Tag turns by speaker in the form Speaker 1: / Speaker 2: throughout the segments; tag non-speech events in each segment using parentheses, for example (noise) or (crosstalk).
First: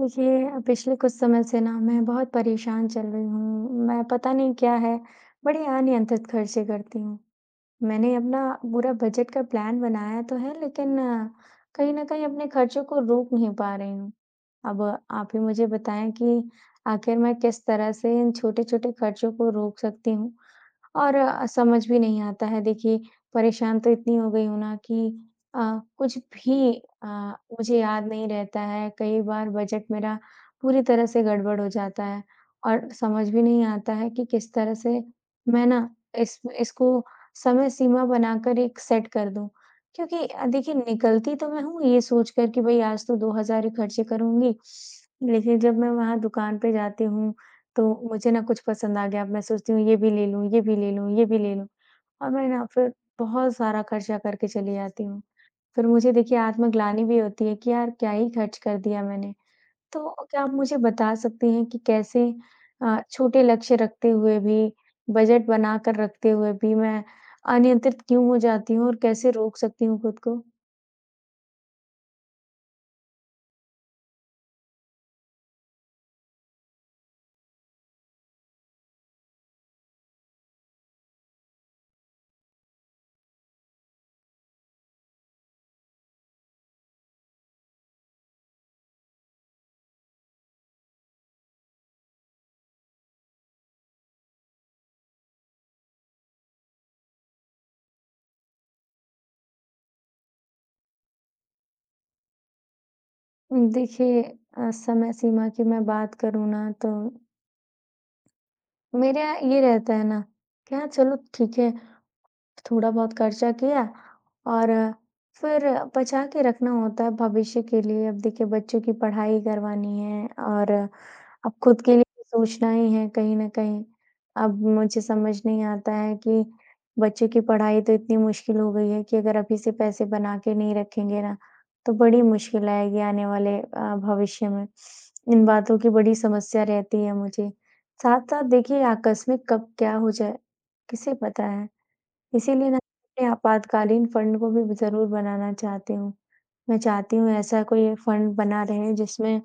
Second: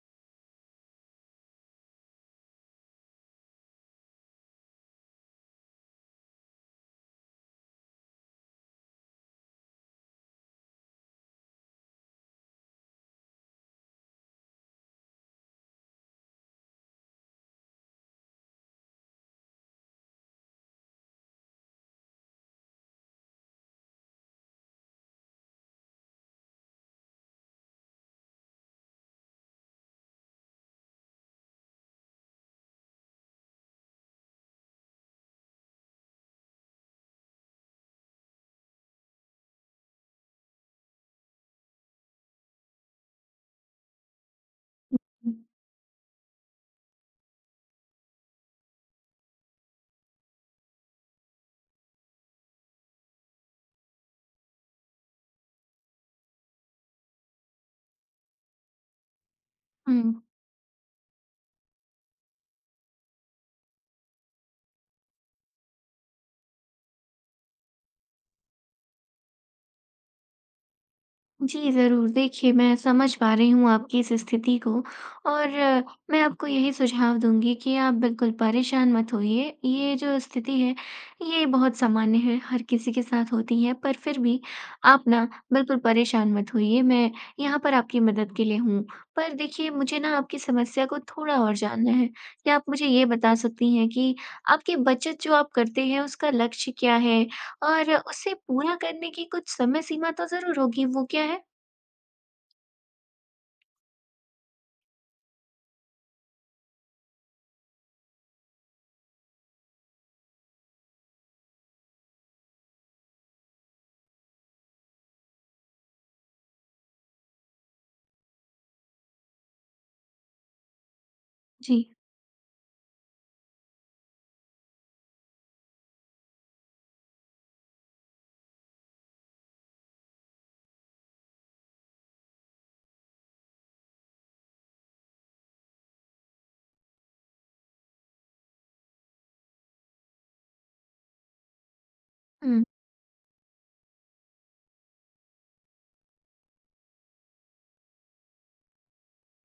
Speaker 1: देखिए पिछले कुछ समय से ना मैं बहुत परेशान चल रही हूँ। मैं पता नहीं क्या है, बड़े अनियंत्रित खर्चे करती हूँ। मैंने अपना पूरा बजट का प्लान बनाया तो है लेकिन कहीं न कहीं अपने खर्चों को रोक नहीं पा रही हूँ। अब आप ही मुझे बताएँ कि आखिर मैं किस तरह से इन छोटे-छोटे खर्चों को रोक सकती हूँ? और समझ भी नहीं आता है देखिए, परेशान तो इतनी हो गई हूँ ना कि अ, कुछ भी अ, मुझे याद नहीं रहता है, कई बार बजट मेरा पूरी तरह से गड़बड़ हो जाता है और समझ भी नहीं आता है कि किस तरह से मैं ना इस इसको समय सीमा बनाकर एक सेट कर दूँ। क्योंकि देखिए निकलती तो मैं हूँ ये सोच कर कि भई आज तो 2000 ही खर्चे करूँगी, लेकिन जब मैं वहाँ दुकान पे जाती हूँ तो मुझे ना कुछ पसंद आ गया, अब मैं सोचती हूँ ये भी ले लूँ, ये भी ले लूँ, ये भी ले लूँ और मैं ना फिर बहुत सारा खर्चा करके चली जाती हूँ। फिर मुझे देखिए आत्मग्लानि भी होती है कि यार क्या ही खर्च कर दिया मैंने।
Speaker 2: हुँ।
Speaker 1: तो क्या आप मुझे बता सकती हैं कि कैसे छोटे लक्ष्य रखते हुए भी, बजट बनाकर रखते हुए भी मैं अनियंत्रित क्यों हो जाती हूँ और कैसे रोक सकती हूँ खुद को?
Speaker 2: जी, ज़रूर। देखिए, मैं समझ पा रही हूँ आपकी इस स्थिति को और मैं आपको यही सुझाव दूँगी कि आप बिल्कुल परेशान मत होइए। ये जो स्थिति है, ये बहुत सामान्य है, हर किसी के साथ होती है, पर फिर भी आप ना बिल्कुल परेशान मत होइए, मैं यहाँ पर आपकी मदद के लिए हूँ। पर देखिए, मुझे ना आपकी समस्या को थोड़ा और जानना है। क्या आप मुझे ये बता सकती हैं कि आपकी बचत जो आप करते हैं, उसका लक्ष्य क्या है? और उसे पूरा करने की कुछ समय सीमा तो ज़रूर होगी, वो क्या है?
Speaker 1: देखिए समय सीमा की मैं बात करूँ ना तो मेरा ये रहता है ना, क्या चलो ठीक है थोड़ा बहुत खर्चा किया और फिर बचा के रखना होता है भविष्य के लिए। अब देखिए बच्चों की पढ़ाई करवानी है और अब
Speaker 2: जी।
Speaker 1: खुद के लिए भी सोचना ही है कहीं न कहीं। अब मुझे समझ नहीं आता है कि बच्चों की पढ़ाई तो इतनी मुश्किल हो गई है कि अगर अभी से पैसे बना के नहीं रखेंगे ना, तो बड़ी मुश्किल आएगी आने वाले भविष्य में। इन बातों की बड़ी समस्या रहती है मुझे। साथ-साथ देखिए आकस्मिक कब क्या हो जाए, किसे पता है?
Speaker 2: हुँ,
Speaker 1: इसीलिए ना अपने आपातकालीन फंड को भी ज़रूर बनाना चाहती हूँ। मैं चाहती हूँ ऐसा कोई फंड बना रहे जिसमें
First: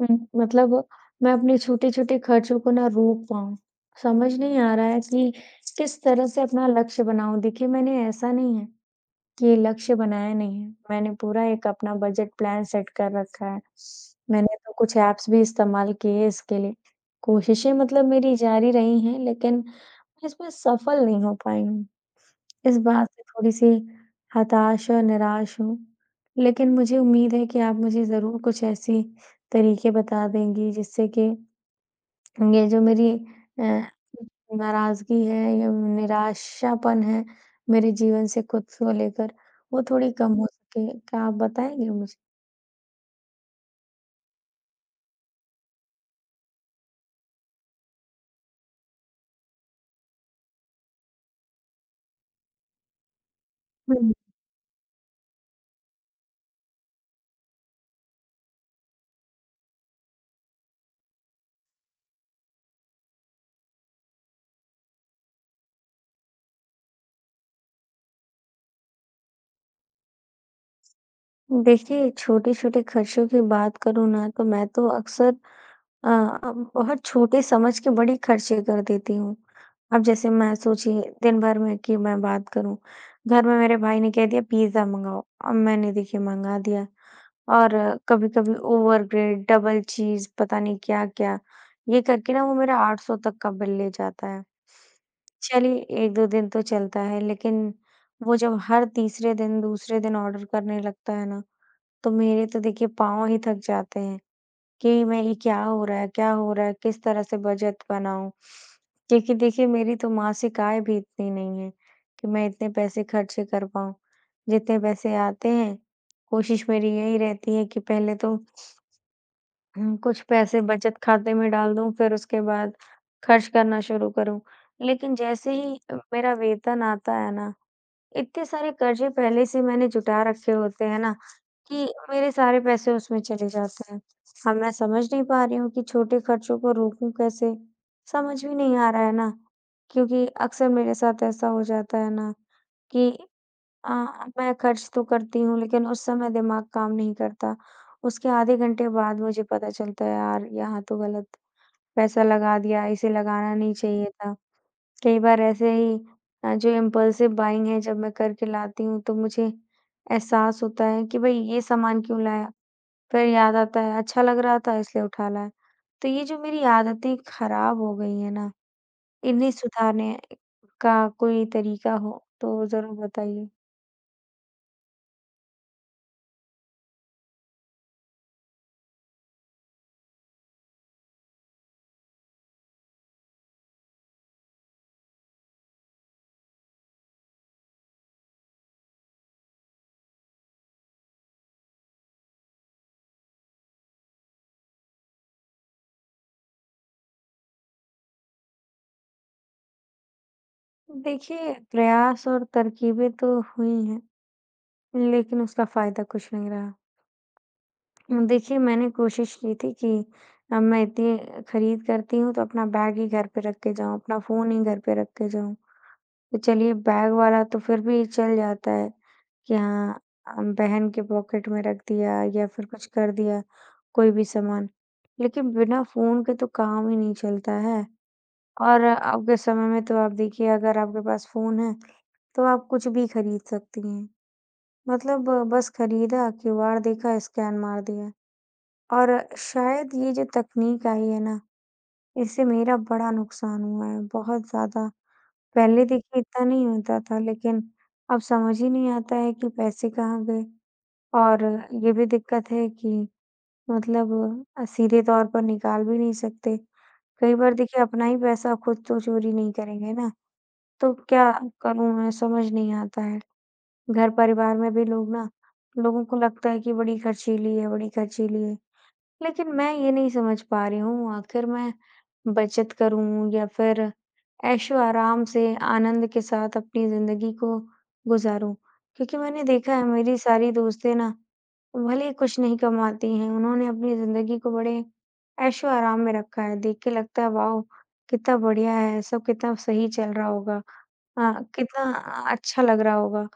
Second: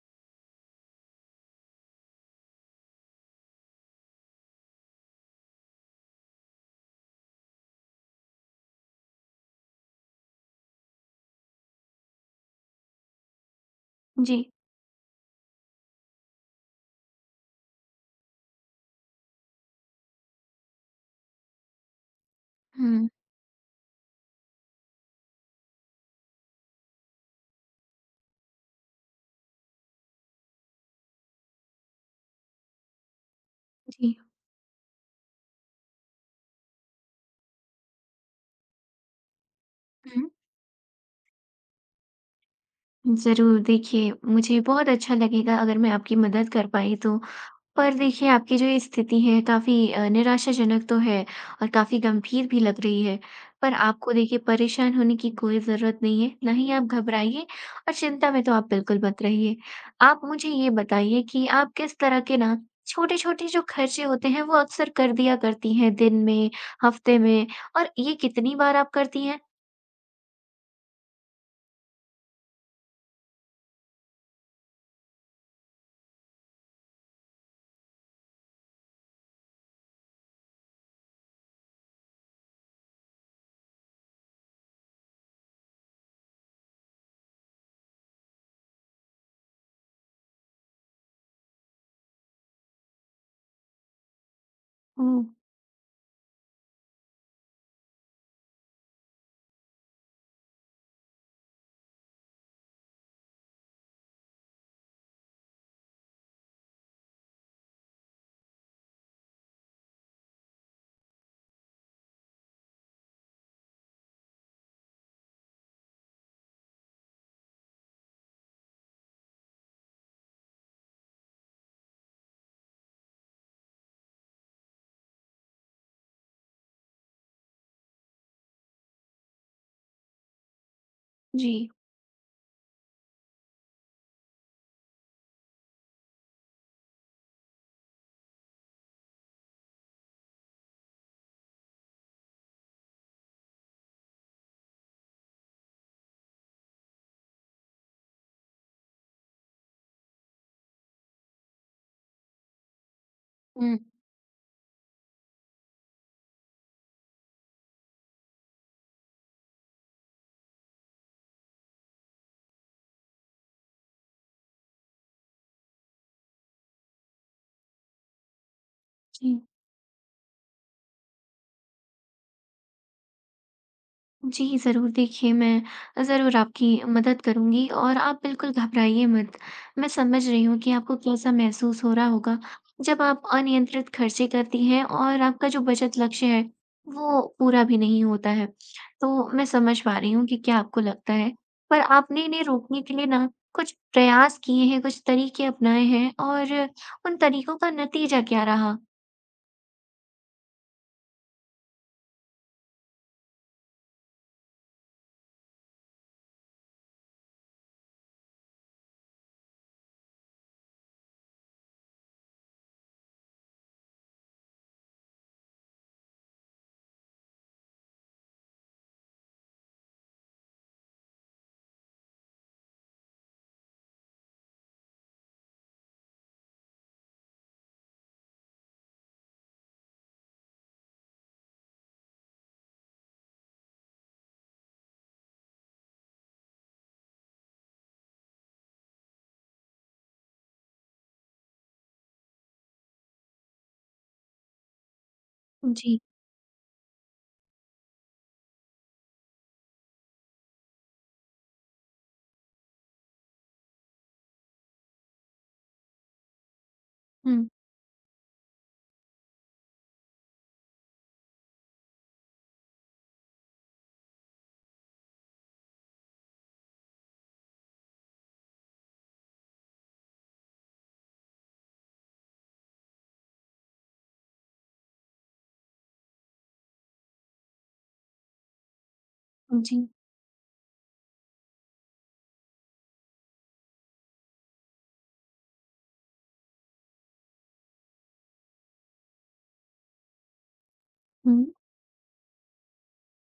Speaker 1: मतलब मैं अपने छोटे-छोटे खर्चों को ना रोक पाऊँ। समझ नहीं आ रहा है कि किस तरह से अपना लक्ष्य बनाऊँ। देखिए मैंने ऐसा नहीं है कि लक्ष्य बनाया नहीं है। मैंने पूरा एक अपना बजट प्लान सेट कर रखा है।
Speaker 2: जी।
Speaker 1: मैंने तो कुछ ऐप्स भी इस्तेमाल किए इसके लिए। कोशिशें मतलब मेरी जारी रही हैं लेकिन मैं इसमें सफल नहीं हो पाई हूँ। इस
Speaker 2: हुँ,
Speaker 1: बात से थोड़ी-सी हताश और निराश हूँ। लेकिन मुझे उम्मीद है कि आप मुझे ज़रूर कुछ ऐसी तरीके बता देंगी जिससे कि ये जो मेरी अ,
Speaker 2: जी।
Speaker 1: नाराज़गी है या निराशापन है मेरे जीवन से खुद को लेकर, वो थोड़ी
Speaker 2: हुँ।
Speaker 1: कम हो सके। क्या आप बताएँगे मुझे?
Speaker 2: ज़रूर, देखिए मुझे बहुत अच्छा लगेगा अगर मैं आपकी मदद कर पाई तो। पर देखिए, आपकी जो ये स्थिति है काफ़ी निराशाजनक तो है और काफ़ी गंभीर भी लग रही है। पर आपको
Speaker 1: हुँ।
Speaker 2: देखिए परेशान होने की कोई ज़रूरत नहीं है, ना ही आप घबराइए और चिंता में तो आप बिल्कुल मत रहिए। आप मुझे ये बताइए कि आप किस तरह के ना छोटे-छोटे जो खर्चे होते हैं वो अक्सर कर दिया करती हैं दिन में, हफ्ते में और ये कितनी बार आप करती हैं?
Speaker 1: देखिए, छोटे-छोटे खर्चों की बात करूँ ना, तो मैं तो अक्सर अ, अब बहुत छोटे समझ के बड़े खर्चे कर देती हूँ। अब जैसे मैं सोचिए दिन भर में की मैं बात करूँ, घर में मेरे भाई ने कह दिया पिज़्ज़ा मँगाओ, अब मैंने देखिए मँगा दिया और कभी-कभी ओवरब्रेड, डबल चीज़ पता नहीं क्या-क्या, ये करके ना वो मेरा 800 तक का बिल ले जाता है।
Speaker 2: हुँ,
Speaker 1: चलिए 1-2 दिन तो चलता है लेकिन वो जब हर तीसरे दिन, दूसरे दिन ऑर्डर करने लगता है ना, तो मेरे तो देखिए पाँव ही थक जाते हैं। कि मेरी क्या हो रहा है? किस तरह से बजट बनाऊँ? क्योंकि देखिए मेरी तो मासिक आय भी इतनी नहीं है कि मैं इतने पैसे खर्चे कर पाऊँ। जितने पैसे आते हैं, कोशिश मेरी यही रहती है कि पहले तो (clears throat) हुँ, कुछ पैसे बचत खाते में डाल दूँ फिर उसके बाद खर्च करना शुरू करूँ। लेकिन जैसे ही मेरा वेतन आता है ना इतने सारे कर्ज़े पहले से मैंने जुटा रखे होते हैं ना,
Speaker 2: जी।
Speaker 1: कि मेरे सारे पैसे उसमें चले जाते हैं। अब मैं समझ नहीं पा रही हूँ कि छोटे खर्चों को रोकूँ कैसे? समझ भी नहीं आ रहा है ना, क्योंकि अक्सर मेरे साथ ऐसा हो जाता है ना कि अ, मैं खर्च तो करती हूँ लेकिन उस समय दिमाग काम नहीं करता। उसके आधे घंटे बाद मुझे पता चलता है, यार यहाँ तो गलत पैसा लगा दिया, इसे लगाना नहीं
Speaker 2: हुँ।
Speaker 1: चाहिए था। कई बार ऐसे ही जो इम्पल्सिव बाइंग है जब मैं करके लाती हूँ तो मुझे एहसास होता है कि भाई ये सामान क्यों लाया? फिर याद आता है अच्छा लग रहा था इसलिए उठा लाया। तो ये जो मेरी आदतें खराब हो गई हैं ना,
Speaker 2: जी।
Speaker 1: इन्हें सुधारने का कोई तरीका हो तो ज़रूर बताइए।
Speaker 2: जी, ज़रूर देखिए मैं ज़रूर आपकी मदद करूँगी और आप बिल्कुल घबराइए मत। मैं समझ रही हूँ कि आपको कैसा महसूस हो रहा होगा जब आप अनियंत्रित खर्चे करती हैं और आपका जो बचत लक्ष्य है वो पूरा भी नहीं होता है। तो मैं समझ पा रही हूँ कि क्या आपको लगता है। पर आपने इन्हें रोकने के लिए ना कुछ प्रयास किए हैं, कुछ तरीके अपनाए हैं और उन तरीकों का नतीजा क्या रहा?
Speaker 1: देखिए प्रयास और तरकीबें तो हुई हैं, लेकिन उसका फ़ायदा कुछ नहीं रहा। देखिए, मैंने कोशिश की थी कि मैं इतनी खरीद करती हूँ तो अपना बैग ही घर पे रख के जाऊँ, अपना फ़ोन ही घर पे रख के जाऊँ। तो चलिए बैग वाला तो फिर भी चल जाता है कि हाँ बहन के पॉकेट में रख दिया या फिर कुछ कर दिया कोई भी सामान। लेकिन बिना फ़ोन के तो काम ही नहीं चलता है और अब के समय में तो आप देखिए अगर आपके पास फ़ोन है तो आप कुछ भी खरीद सकती हैं। मतलब बस खरीदा, क्यूआर देखा, स्कैन मार दिया। और शायद ये जो तकनीक आई है ना, इससे मेरा बड़ा नुकसान हुआ है, बहुत ज़्यादा। पहले
Speaker 2: जी।
Speaker 1: देखिए इतना नहीं होता था लेकिन अब समझ ही नहीं आता है कि पैसे कहाँ गए और ये भी दिक्कत है कि मतलब सीधे तौर पर निकाल भी नहीं सकते। कई
Speaker 2: हुँ।
Speaker 1: बार देखिए अपना ही पैसा खुद तो चोरी नहीं करेंगे ना, तो क्या करूँ मैं समझ नहीं आता है। घर परिवार में भी लोग ना लोगों को लगता है कि बड़ी खर्चीली है, बड़ी खर्चीली है। लेकिन मैं ये नहीं समझ पा रही हूँ आखिर मैं बचत करूँ या फिर ऐशो-आराम से आनंद के साथ अपनी ज़िंदगी को गुज़ारूँ। क्योंकि मैंने देखा है
Speaker 2: जी।
Speaker 1: मेरी सारी दोस्तें ना भले ही कुछ नहीं कमाती हैं, उन्होंने अपनी ज़िंदगी को बड़े ऐशो-आराम में रखा है। देख के लगता है वाओ! कितना बढ़िया है, सब कितना सही चल रहा होगा
Speaker 2: हुँ।
Speaker 1: कितना अच्छा लग रहा होगा।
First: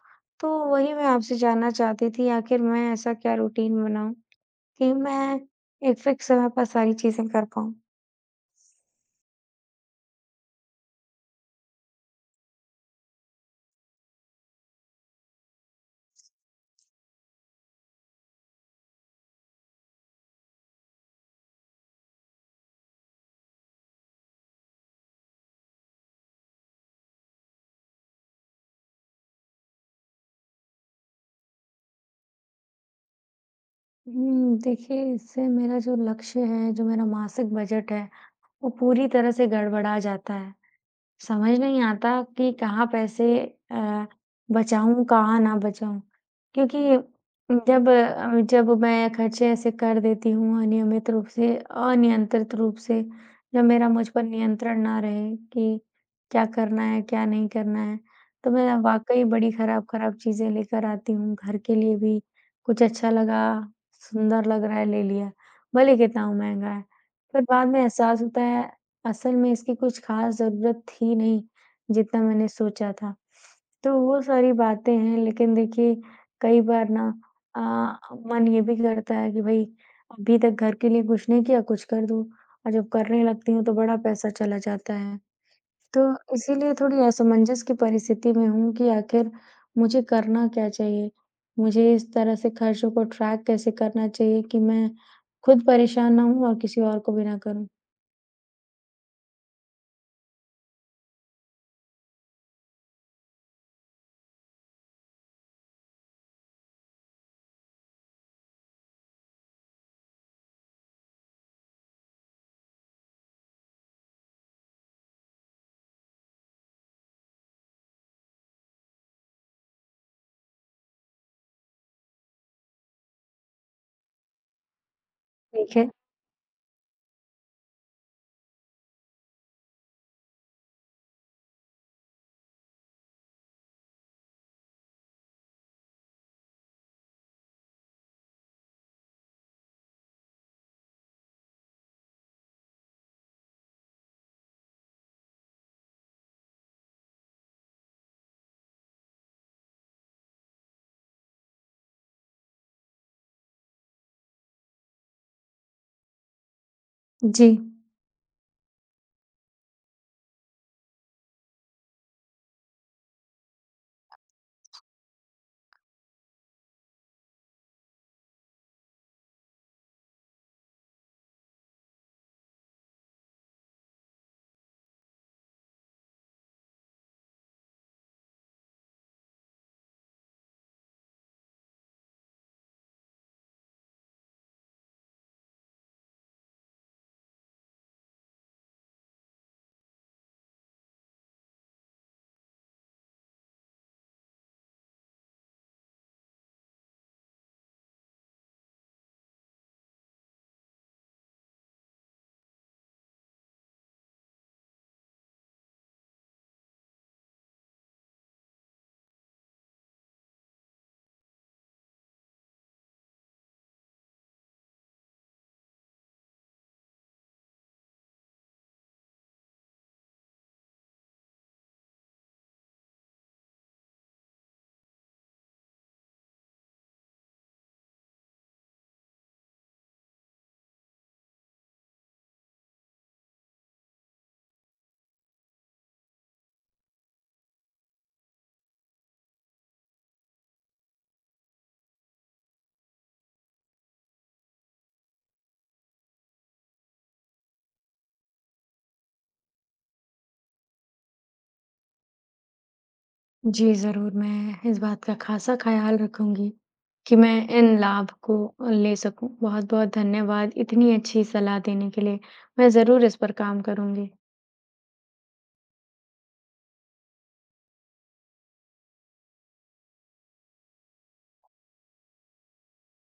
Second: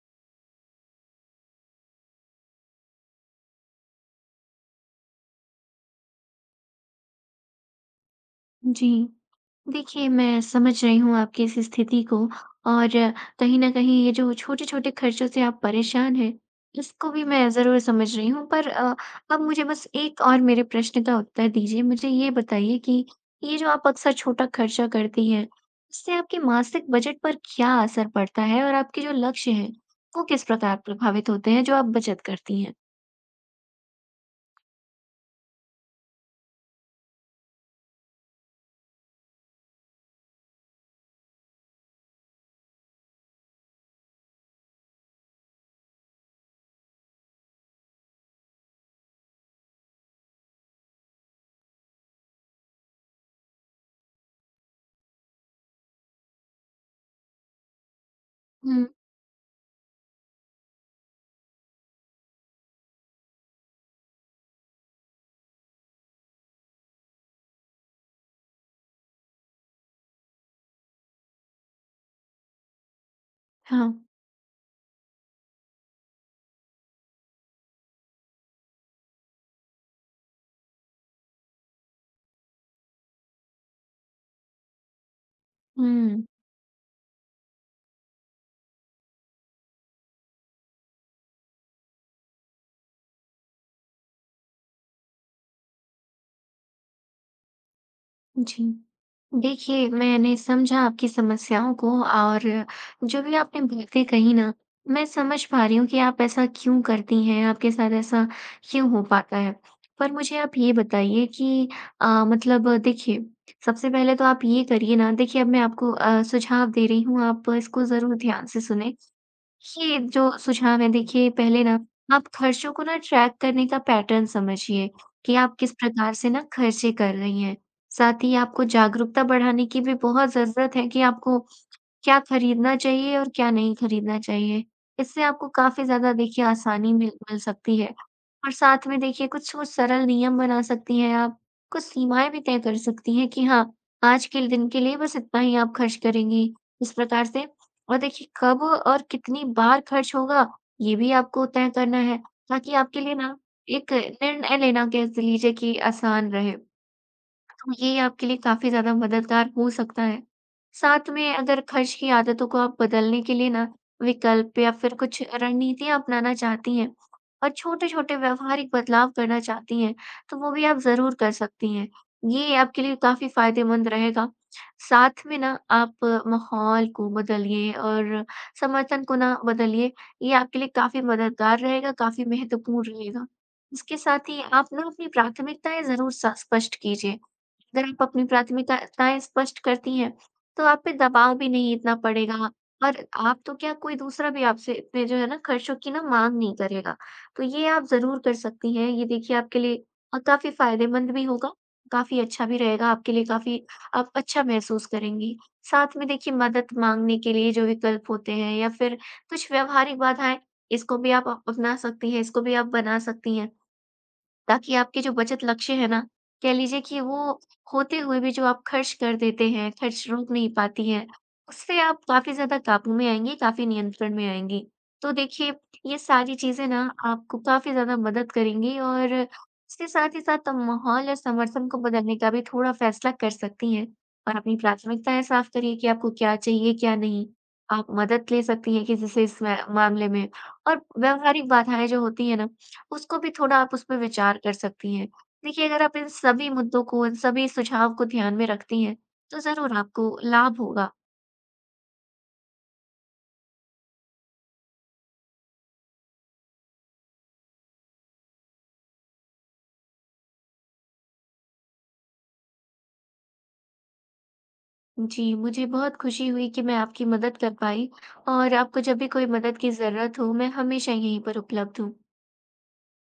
Speaker 1: तो वही मैं आपसे जानना चाहती थी आखिर मैं ऐसा क्या रूटीन बनाऊँ? कि मैं एक फ़िक्स समय पर सारी चीज़ें कर पाऊँ।
Speaker 2: जी। देखिए, मैं समझ रही हूँ आपकी इस स्थिति को और कहीं न कहीं ये जो छोटे-छोटे खर्चों से आप परेशान हैं, इसको भी मैं ज़रूर समझ रही हूँ। पर अब मुझे बस एक और मेरे प्रश्न का उत्तर दीजिए। मुझे ये बताइए कि ये जो आप अक्सर छोटा खर्चा करती हैं, इससे आपके मासिक बजट पर क्या असर पड़ता है और आपके जो लक्ष्य हैं, वो किस प्रकार प्रभावित होते हैं जो आप बचत करती हैं?
Speaker 1: हुँ, देखिए इससे मेरा जो लक्ष्य है, जो मेरा मासिक बजट है, वो पूरी तरह से गड़बड़ा जाता है। समझ नहीं आता कि कहाँ पैसे अ, बचाऊँ, कहाँ ना बचाऊँ। क्योंकि जब मैं खर्चे ऐसे कर देती हूँ अनियमित रूप से, अनियंत्रित रूप से, जब मेरा मुझ पर नियंत्रण ना रहे कि क्या करना है, क्या नहीं करना है, तो मैं
Speaker 2: हुँ,
Speaker 1: वाक़ई बड़ी खराब-खराब चीज़ें लेकर आती हूँ। घर के लिए भी कुछ अच्छा लगा, सुंदर लग रहा है, ले लिया, भले कितना महँगा है। फिर बाद में एहसास होता है असल में इसकी कुछ ख़ास ज़रूरत थी नहीं, जितना मैंने सोचा था।
Speaker 2: हाँ।
Speaker 1: तो वो सारी बातें हैं लेकिन देखिए कई बार ना अ, मन ये भी करता है कि भई अभी तक घर के लिए कुछ नहीं किया, कुछ कर दूँ और जब करने लगती हूँ तो बड़ा पैसा चला जाता है। तो
Speaker 2: हुँ।
Speaker 1: इसीलिए थोड़ी असमंजस की परिस्थिति में हूँ कि आखिर मुझे करना क्या चाहिए? मुझे इस तरह से खर्चों को ट्रैक कैसे करना चाहिए कि मैं खुद परेशान ना हूँ और किसी और को भी ना करूँ?
Speaker 2: जी। देखिए, मैंने समझा आपकी समस्याओं को और जो भी आपने बातें कही ना, मैं समझ पा रही हूँ कि आप ऐसा क्यों करती हैं, आपके साथ ऐसा क्यों हो पाता है। पर मुझे आप ये बताइए कि मतलब देखिए, सबसे पहले तो आप ये करिए ना देखिए अब मैं आपको सुझाव दे रही हूँ, आप इसको ज़रूर ध्यान से सुनें। ये जो सुझाव है देखिए पहले ना आप खर्चों को ना ट्रैक करने का पैटर्न समझिए कि आप किस
Speaker 1: ठीक है।
Speaker 2: प्रकार से ना खर्चे कर रही हैं। साथ ही आपको जागरूकता बढ़ाने की भी बहुत ज़रूरत है कि आपको क्या खरीदना चाहिए और क्या नहीं खरीदना चाहिए। इससे आपको काफ़ी ज़्यादा देखिए आसानी मिल मिल सकती है और साथ में देखिए कुछ वो सरल नियम बना सकती हैं आप, कुछ सीमाएँ भी तय कर सकती हैं कि हाँ, आज के दिन के लिए बस इतना ही आप खर्च करेंगी, इस प्रकार से। और देखिए कब और कितनी बार खर्च होगा, ये भी आपको तय करना है ताकि आपके लिए ना एक निर्णय लेना कह लीजिए कि आसान रहे।
Speaker 1: जी।
Speaker 2: तो ये आपके लिए काफ़ी ज़्यादा मददगार हो सकता है। साथ में अगर खर्च की आदतों को आप बदलने के लिए ना विकल्प या फिर कुछ रणनीतियाँ अपनाना चाहती हैं और छोटे-छोटे व्यवहारिक बदलाव करना चाहती हैं, तो वो भी आप ज़रूर कर सकती हैं। ये आपके लिए काफ़ी फ़ायदेमंद रहेगा। साथ में ना आप माहौल को बदलिए और समर्थन को ना बदलिए, ये आपके लिए काफ़ी मददगार रहेगा, काफ़ी महत्वपूर्ण रहेगा। इसके साथ ही आप ना अपनी प्राथमिकताएँ ज़रूर स स्पष्ट कीजिए। अगर आप अपनी प्राथमिकताएँ स्पष्ट करती हैं, तो आप पे दबाव भी नहीं इतना पड़ेगा और आप तो क्या कोई दूसरा भी आपसे इतने जो है ना खर्चों की ना माँग नहीं करेगा। तो ये आप ज़रूर कर सकती हैं, ये देखिए आपके लिए काफ़ी फ़ायदेमंद भी होगा, काफ़ी अच्छा भी रहेगा आपके लिए, काफ़ी आप अच्छा महसूस करेंगी। साथ में देखिए मदद माँगने के लिए जो विकल्प होते हैं या फिर कुछ व्यावहारिक बाधाएँ, इसको भी आप अपना सकती हैं, इसको भी आप बना सकती हैं। ताकि आपके जो बचत लक्ष्य है ना, कह लीजिए कि वो होते हुए भी जो आप खर्च कर देते हैं, खर्च रोक नहीं पाती हैं, उससे आप काफ़ी ज़्यादा काबू में आएँगी, काफ़ी नियंत्रण में आएँगी। तो देखिए, ये सारी चीज़ें ना आपको काफ़ी ज़्यादा मदद करेंगी और इसके साथ ही साथ आप माहौल और समर्थन को बदलने का भी थोड़ा फैसला कर सकती हैं और अपनी प्राथमिकताएँ साफ़ करिए कि आपको क्या चाहिए, क्या नहीं। आप मदद ले सकती हैं किसी से इस मै मामले में और व्यावहारिक बाधाएँ जो होती हैं ना उसको भी थोड़ा आप उसपे विचार कर सकती हैं। देखिए, अगर आप इन सभी मुद्दों को, इन सभी सुझाव को ध्यान में रखती हैं, तो ज़रूर आपको लाभ होगा।
Speaker 1: जी, ज़रूर, मैं इस बात का ख़ासा ख़्याल रखूँगी कि मैं इन लाभ को ले सकूँ। बहुत-बहुत धन्यवाद इतनी अच्छी सलाह देने के लिए। मैं ज़रूर इस पर काम करूँगी।
Speaker 2: जी, मुझे बहुत खुशी हुई कि मैं आपकी मदद कर पाई और आपको जब भी कोई मदद की ज़रूरत हो, मैं हमेशा यहीं पर उपलब्ध हूँ।